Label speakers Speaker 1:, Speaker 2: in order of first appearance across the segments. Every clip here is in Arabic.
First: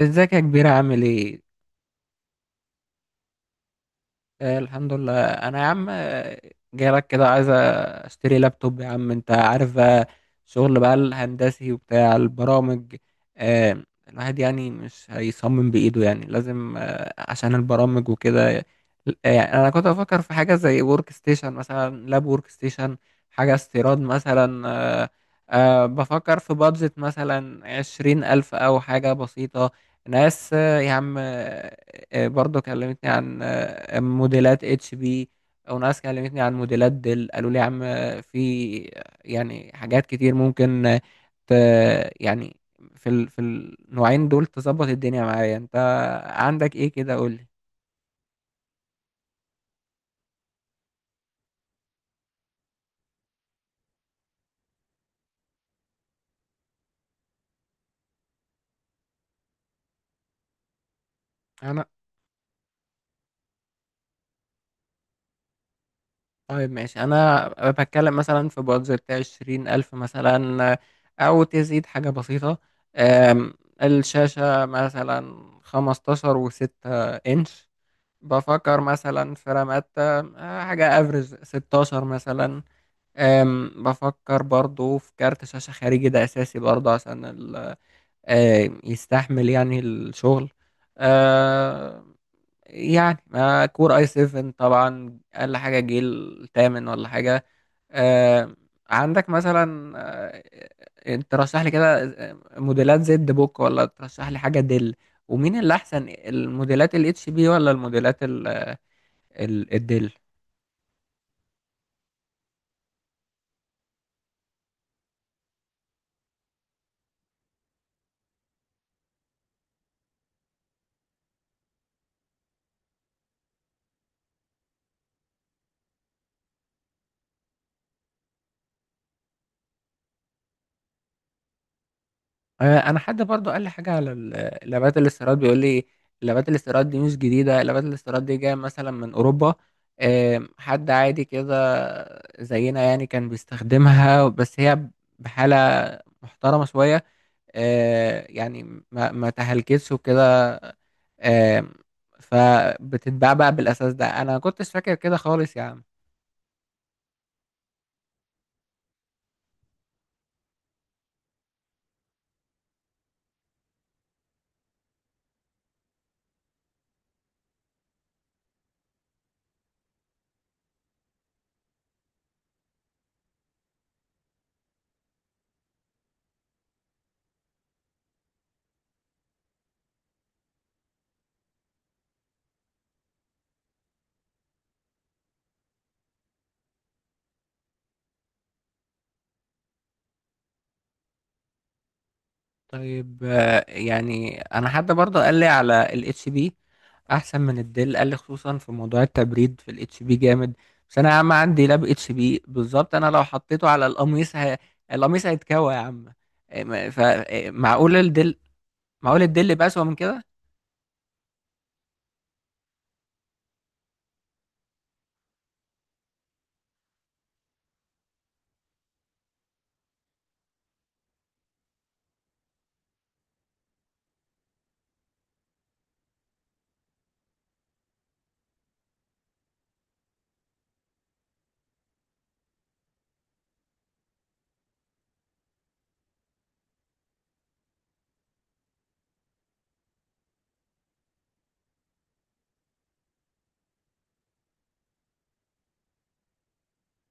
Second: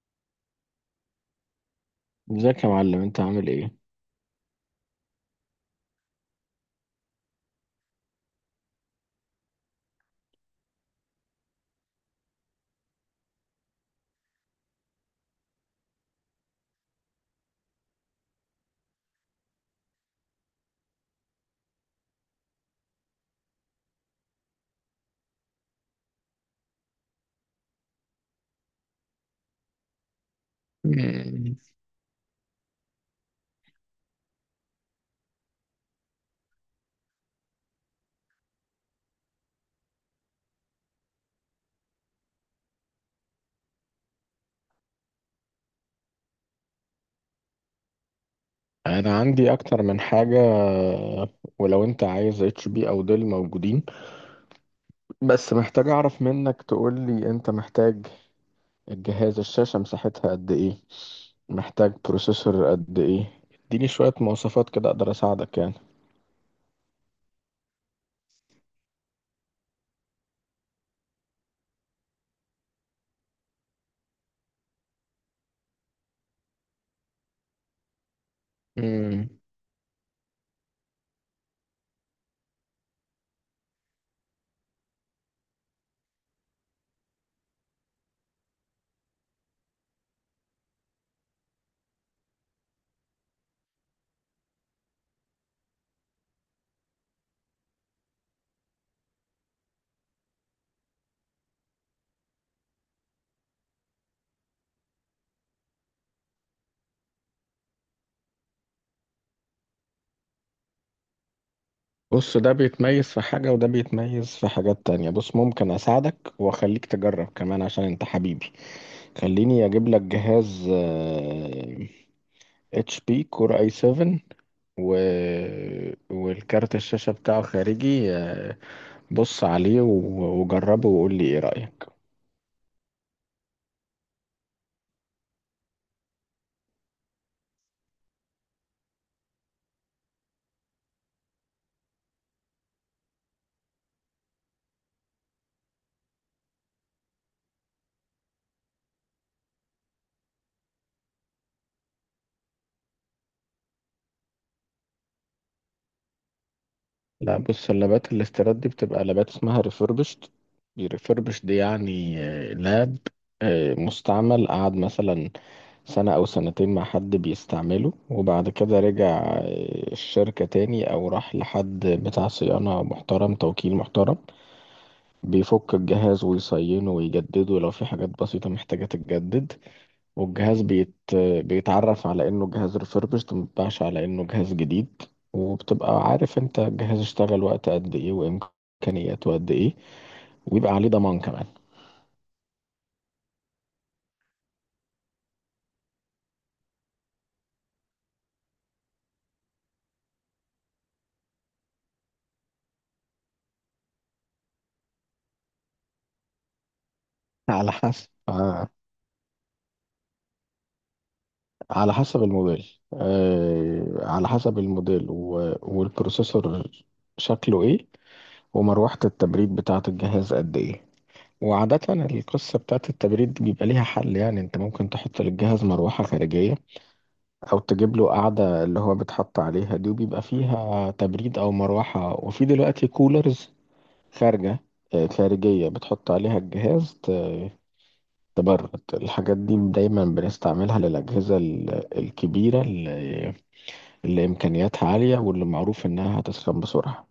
Speaker 1: ازيك يا كبير، عامل ايه؟
Speaker 2: ازيك يا معلم انت عامل ايه؟
Speaker 1: الحمد لله. انا يا عم جاي لك كده، عايز اشتري لابتوب. يا عم انت عارف بقى، شغل بقى الهندسي وبتاع البرامج. آه الواحد يعني مش هيصمم بايده، يعني لازم عشان البرامج وكده. يعني انا كنت بفكر في حاجة زي ورك ستيشن، مثلا لاب ورك ستيشن، حاجة استيراد مثلا. آه بفكر في بادجت مثلا 20,000 أو حاجة بسيطة. ناس يا عم
Speaker 2: مم.
Speaker 1: آه، برضه كلمتني عن موديلات اتش بي، وناس كلمتني عن موديلات ديل، قالوا لي يا عم في يعني حاجات كتير ممكن ت يعني في النوعين دول تظبط الدنيا معايا. انت عندك ايه كده؟ قول لي.
Speaker 2: انا عندي اكتر من حاجة. ولو انت عايز اتش بي او ديل موجودين، بس محتاج اعرف منك. تقول لي انت محتاج الجهاز الشاشة مساحتها قد ايه،
Speaker 1: انا
Speaker 2: محتاج بروسيسور قد ايه. اديني شوية مواصفات كده اقدر اساعدك يعني.
Speaker 1: طيب، ماشي. انا بتكلم مثلا في بادجت 20,000 مثلا، او تزيد حاجة بسيطة. أم، الشاشة مثلا 15.6 انش. بفكر
Speaker 2: مم.
Speaker 1: مثلا في راماتا، حاجة افرز 16 مثلا. بفكر برضو في كارت شاشة خارجي، ده اساسي برضو عشان يستحمل يعني الشغل آه، يعني ما كور اي 7 طبعا، اقل حاجة جيل تامن ولا حاجة آه، عندك مثلا ترشح لي كده موديلات زد بوك، ولا ترشح لي حاجة دل؟ ومين اللي احسن، الموديلات الاتش بي ولا الموديلات الدل؟
Speaker 2: بص ده بيتميز في حاجة وده بيتميز في حاجات تانية. بص ممكن أساعدك وأخليك تجرب كمان عشان أنت حبيبي. خليني أجيب لك جهاز اتش بي كور اي 7. و... والكارت الشاشة بتاعه خارجي، آه، بص عليه وجربه وقول لي ايه رأيك.
Speaker 1: انا حد برضو قال لي حاجه على لابات الاستيراد، بيقول لي لابات الاستيراد دي مش جديده، لابات الاستيراد دي جايه مثلا من اوروبا. حد عادي كده زينا، يعني كان بيستخدمها، بس هي بحاله محترمه شويه. يعني ما تهلكتش وكده. آم، فبتتباع بقى بالاساس. ده انا كنتش فاكر كده خالص يا عم.
Speaker 2: لا، بص اللابات الاستيراد دي بتبقى لابات اسمها ريفربشت. ريفربشت دي يعني لاب مستعمل، قعد مثلا سنة أو سنتين مع حد بيستعمله، وبعد كده رجع الشركة تاني أو راح لحد بتاع صيانة محترم، توكيل محترم بيفك الجهاز ويصينه ويجدده لو في حاجات بسيطة محتاجة تتجدد. والجهاز بيتعرف على انه جهاز refurbished، مبيتباعش على انه جهاز جديد. وبتبقى عارف انت الجهاز اشتغل وقت قد ايه وامكانياته قد ايه، ويبقى عليه ضمان كمان.
Speaker 1: طيب، يعني انا حد برضه قال لي على الاتش بي احسن من الديل، قال لي خصوصا في موضوع التبريد في الاتش بي جامد. بس انا يا عم عندي لاب اتش بي بالظبط، انا لو حطيته على القميص القميص هيتكوى يا عم. إيه، ما- ف إيه،
Speaker 2: على
Speaker 1: معقول
Speaker 2: حسب
Speaker 1: الديل،
Speaker 2: آه،
Speaker 1: معقول الديل يبقى اسوأ من كده؟
Speaker 2: على حسب الموديل آه، على حسب الموديل والبروسيسور شكله ايه، ومروحة التبريد بتاعة الجهاز قد ايه. وعادة القصة بتاعت التبريد دي بيبقى ليها حل. يعني انت ممكن تحط للجهاز مروحة خارجية، او تجيب له قاعدة اللي هو بيتحط عليها دي وبيبقى فيها تبريد او مروحة. وفي دلوقتي كولرز خارجة آه، خارجية بتحط عليها الجهاز تبرد. الحاجات دي دايما بنستعملها للأجهزة الكبيرة اللي إمكانياتها عالية واللي معروف إنها هتسخن بسرعة.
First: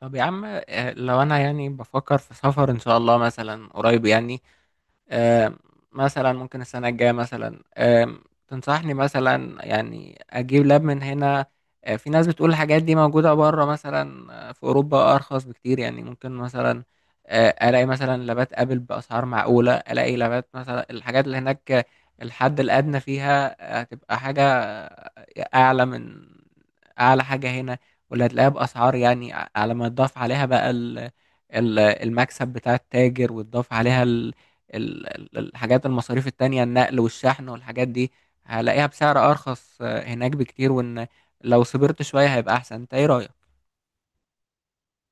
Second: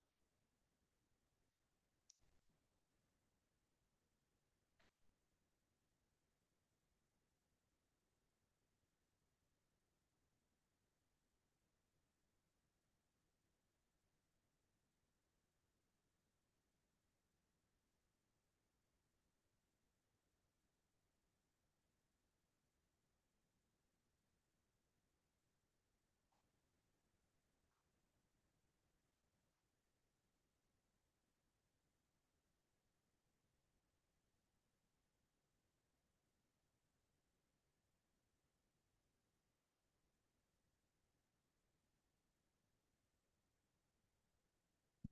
Speaker 1: طب يا عم، لو انا يعني بفكر في سفر ان شاء الله مثلا قريب، يعني آم، مثلا ممكن السنة الجاية مثلا، تنصحني مثلا يعني أجيب لاب من هنا؟ في ناس بتقول الحاجات دي موجودة بره مثلا، في أوروبا أرخص بكتير. يعني ممكن مثلا ألاقي مثلا لابات أبل بأسعار معقولة، ألاقي لابات مثلا الحاجات اللي هناك، الحد الأدنى فيها، هتبقى حاجة، أعلى من أعلى حاجة هنا. واللي هتلاقيها بأسعار، يعني على ما تضاف عليها بقى المكسب بتاع التاجر، وتضاف عليها الحاجات، المصاريف التانية، النقل والشحن والحاجات دي، هلاقيها بسعر أرخص، هناك بكتير. وإن لو صبرت شوية هيبقى أحسن. أنت إيه رأيك؟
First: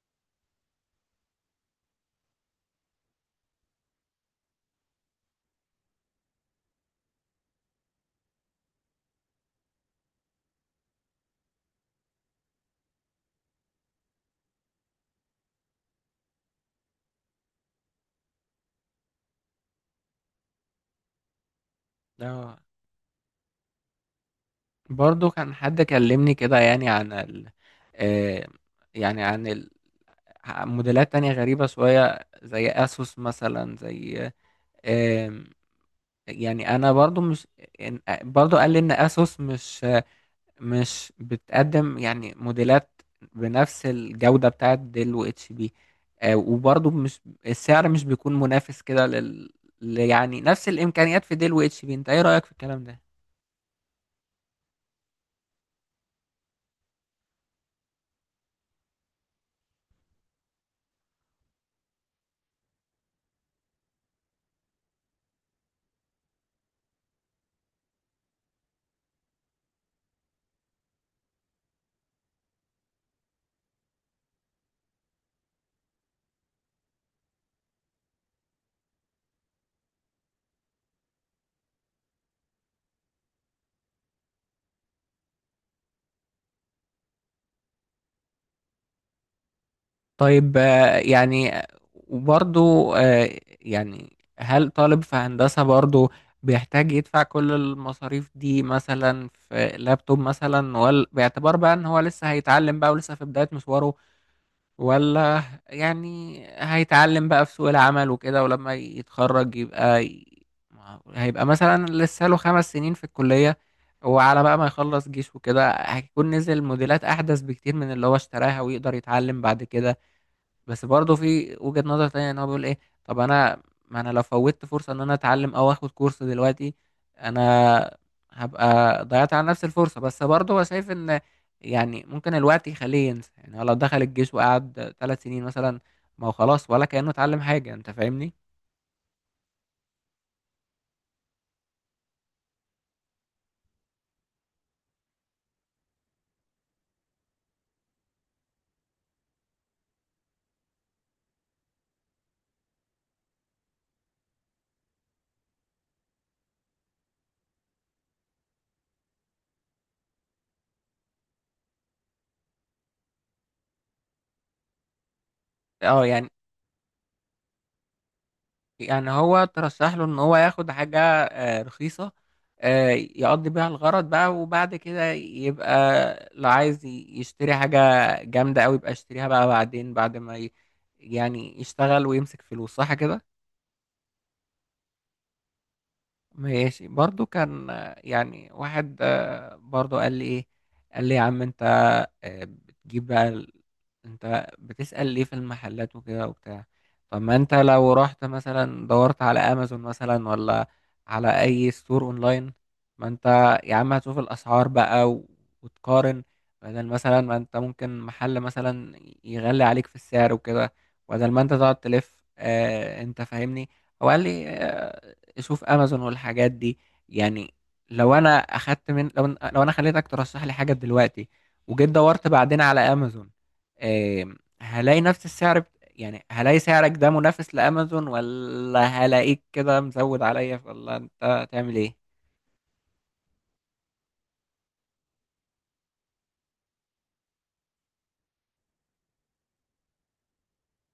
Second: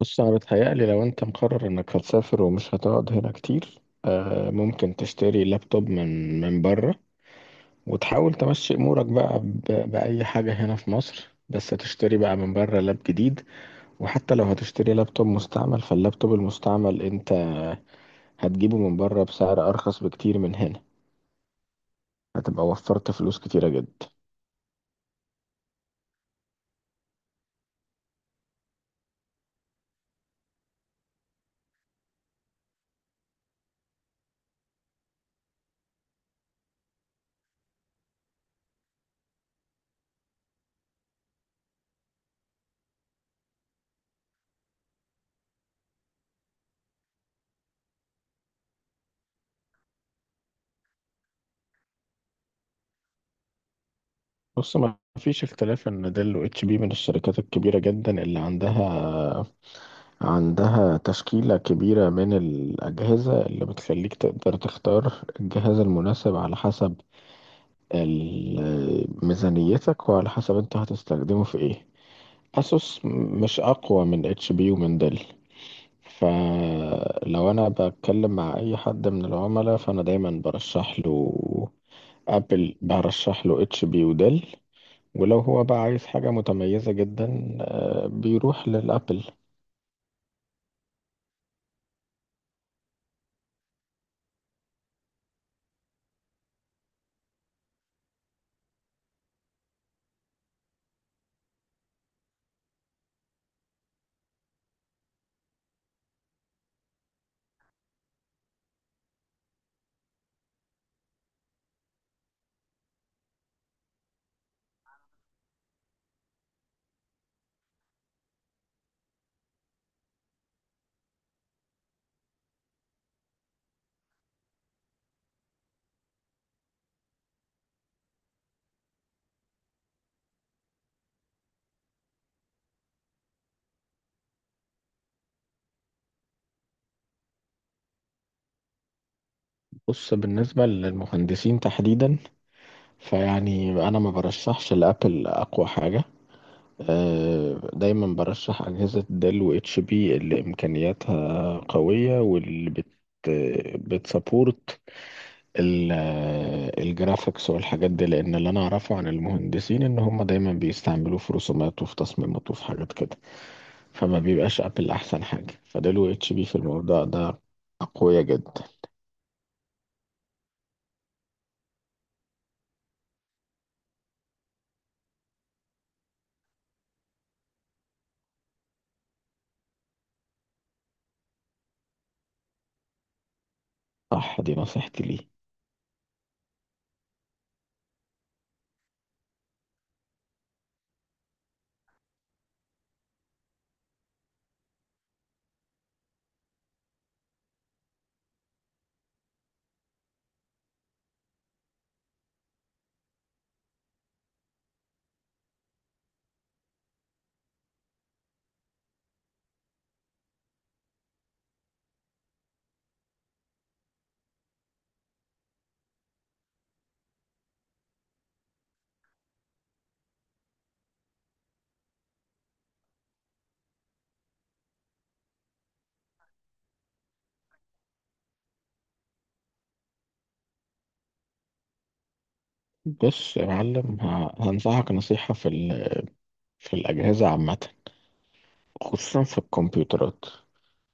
Speaker 2: بص، انا بتهيألي لو انت مقرر انك هتسافر ومش هتقعد هنا كتير، ممكن تشتري لابتوب من بره، وتحاول تمشي امورك بقى بأي حاجة هنا في مصر، بس تشتري بقى من بره لاب جديد. وحتى لو هتشتري لابتوب مستعمل، فاللابتوب المستعمل انت هتجيبه من بره بسعر ارخص بكتير من هنا.
Speaker 1: اه.
Speaker 2: هتبقى وفرت فلوس كتيرة جدا.
Speaker 1: برضو كان حد كلمني كده، يعني عن آه، يعني عن موديلات تانية غريبة شوية زي أسوس مثلا، زي آم، يعني أنا برضو مش، برضو قال لي إن أسوس مش بتقدم يعني موديلات بنفس الجودة بتاعت ديل و اتش بي، وبرضه مش، السعر مش بيكون منافس كده يعني نفس الإمكانيات في ديل و اتش بي. انت ايه رأيك في الكلام ده؟
Speaker 2: بص، ما فيش اختلاف ان ديل و اتش بي من الشركات الكبيرة جدا اللي عندها تشكيلة كبيرة من الأجهزة اللي بتخليك تقدر تختار الجهاز المناسب على حسب ميزانيتك وعلى حسب انت هتستخدمه في ايه. أسوس مش أقوى من اتش بي ومن ديل. فلو أنا بتكلم مع أي حد من العملاء، فأنا دايما برشح له ابل، برشح له اتش بي وديل. ولو هو بقى عايز حاجة متميزة جدا بيروح للابل.
Speaker 1: طيب، يعني، وبرضه، يعني هل طالب في هندسة برضه بيحتاج يدفع كل المصاريف دي مثلا في لابتوب مثلا، ولا باعتبار بقى ان هو لسه هيتعلم بقى ولسه في بداية مشواره، ولا يعني هيتعلم بقى في سوق العمل وكده، ولما يتخرج يبقى هيبقى مثلا لسه له 5 سنين في الكلية، وعلى بقى ما يخلص جيش وكده هيكون نزل موديلات أحدث بكتير من اللي هو اشتراها، ويقدر يتعلم بعد كده. بس برضه في وجهة نظر تانية ان هو بيقول ايه، طب انا، ما انا لو فوتت فرصة ان انا اتعلم او اخد كورس دلوقتي، انا هبقى ضيعت على نفس الفرصة. بس برضه هو شايف ان يعني ممكن الوقت يخليه ينسى. يعني هو لو دخل الجيش وقعد 3 سنين مثلا، ما هو خلاص ولا كأنه اتعلم حاجة. انت فاهمني؟
Speaker 2: بص، بالنسبة للمهندسين تحديدا، فيعني أنا ما برشحش لأبل أقوى حاجة. دايما برشح أجهزة ديل و اتش بي اللي إمكانياتها قوية واللي بتسابورت ال- الجرافيكس والحاجات دي، لأن اللي أنا أعرفه عن المهندسين إن هم دايما بيستعملوه في رسومات وفي تصميمات وفي حاجات كده. فما بيبقاش أبل أحسن حاجة، فديل
Speaker 1: اه
Speaker 2: و
Speaker 1: يعني.
Speaker 2: اتش بي في الموضوع ده أقوياء جدا.
Speaker 1: هو ترشح له ان هو ياخد حاجة، رخيصة، يقضي بيها الغرض بقى، وبعد كده يبقى لو عايز يشتري حاجة جامدة أوي، يبقى يشتريها بقى بعدين، بعد ما يعني يشتغل ويمسك فلوس. صح كده؟
Speaker 2: صح، دي نصيحتي ليه.
Speaker 1: ماشي. برضو كان، يعني واحد، برضو قال لي ايه، قال لي يا عم انت، بتجيب بقى انت بتسأل ليه في المحلات وكده وبتاع؟ طب ما انت لو رحت مثلا، دورت على امازون مثلا، ولا على اي ستور اونلاين، ما انت يا عم هتشوف الاسعار بقى وتقارن، بدل مثلا ما انت ممكن محل مثلا يغلي عليك في السعر وكده، بدل ما انت تقعد تلف، انت فاهمني. هو قال لي، تشوف امازون والحاجات دي. يعني لو انا اخدت من لو لو انا خليتك ترشح لي حاجه دلوقتي، وجيت دورت بعدين على امازون آم، هلاقي نفس السعر يعني هلاقي سعرك ده منافس لامازون، ولا هلاقيك كده مزود عليا، ولا انت هتعمل ايه؟
Speaker 2: بص يا معلم، هنصحك نصيحة في الأجهزة عامة، خصوصا في الكمبيوترات.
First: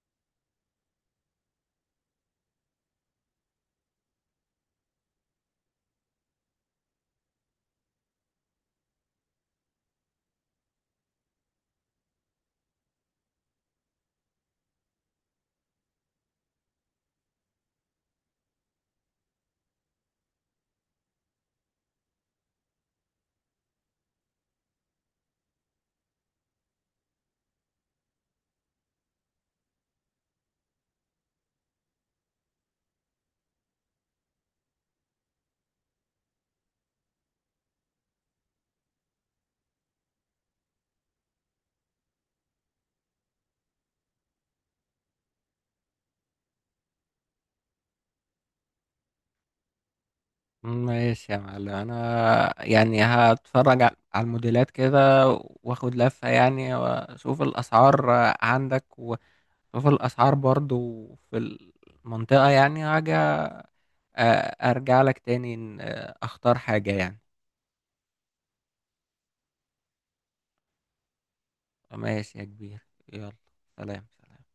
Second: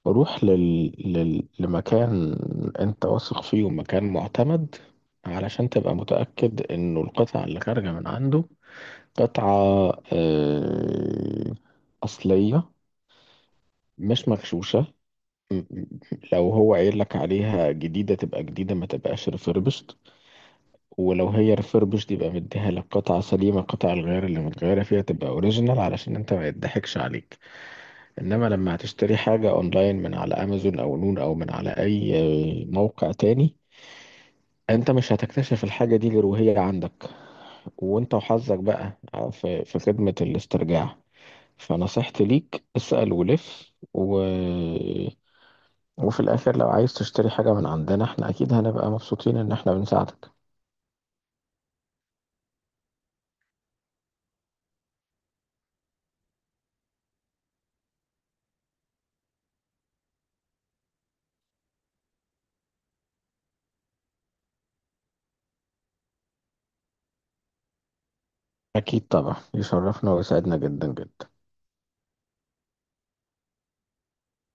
Speaker 2: روح لمكان أنت واثق فيه ومكان معتمد، علشان تبقى متأكد إنه القطعة اللي خارجة من عنده قطعة آه، أصلية، مش مغشوشة. م- م- لو هو قايل لك عليها جديدة تبقى جديدة، ما تبقاش ريفربشت. ولو هي ريفربش يبقى مديها لك قطعة سليمة، قطع الغيار اللي متغيرة فيها تبقى اوريجينال علشان انت ما يضحكش عليك. انما لما هتشتري حاجة اونلاين من على امازون او نون او من على اي موقع تاني، انت مش هتكتشف الحاجة دي غير وهي عندك، وانت وحظك بقى في خدمة الاسترجاع. فنصيحتي ليك اسأل ولف وفي الاخر لو عايز تشتري حاجة من عندنا، احنا اكيد هنبقى مبسوطين ان احنا بنساعدك.
Speaker 1: ماشي يا معلم، انا يعني هتفرج على الموديلات كده، واخد لفة يعني، واشوف الاسعار عندك، واشوف الاسعار برضو في المنطقة، يعني هاجي، ارجع لك تاني. اختار حاجة يعني.
Speaker 2: اكيد طبعا، يشرفنا ويسعدنا جدا جدا.
Speaker 1: ماشي يا كبير. يلا. سلام سلام.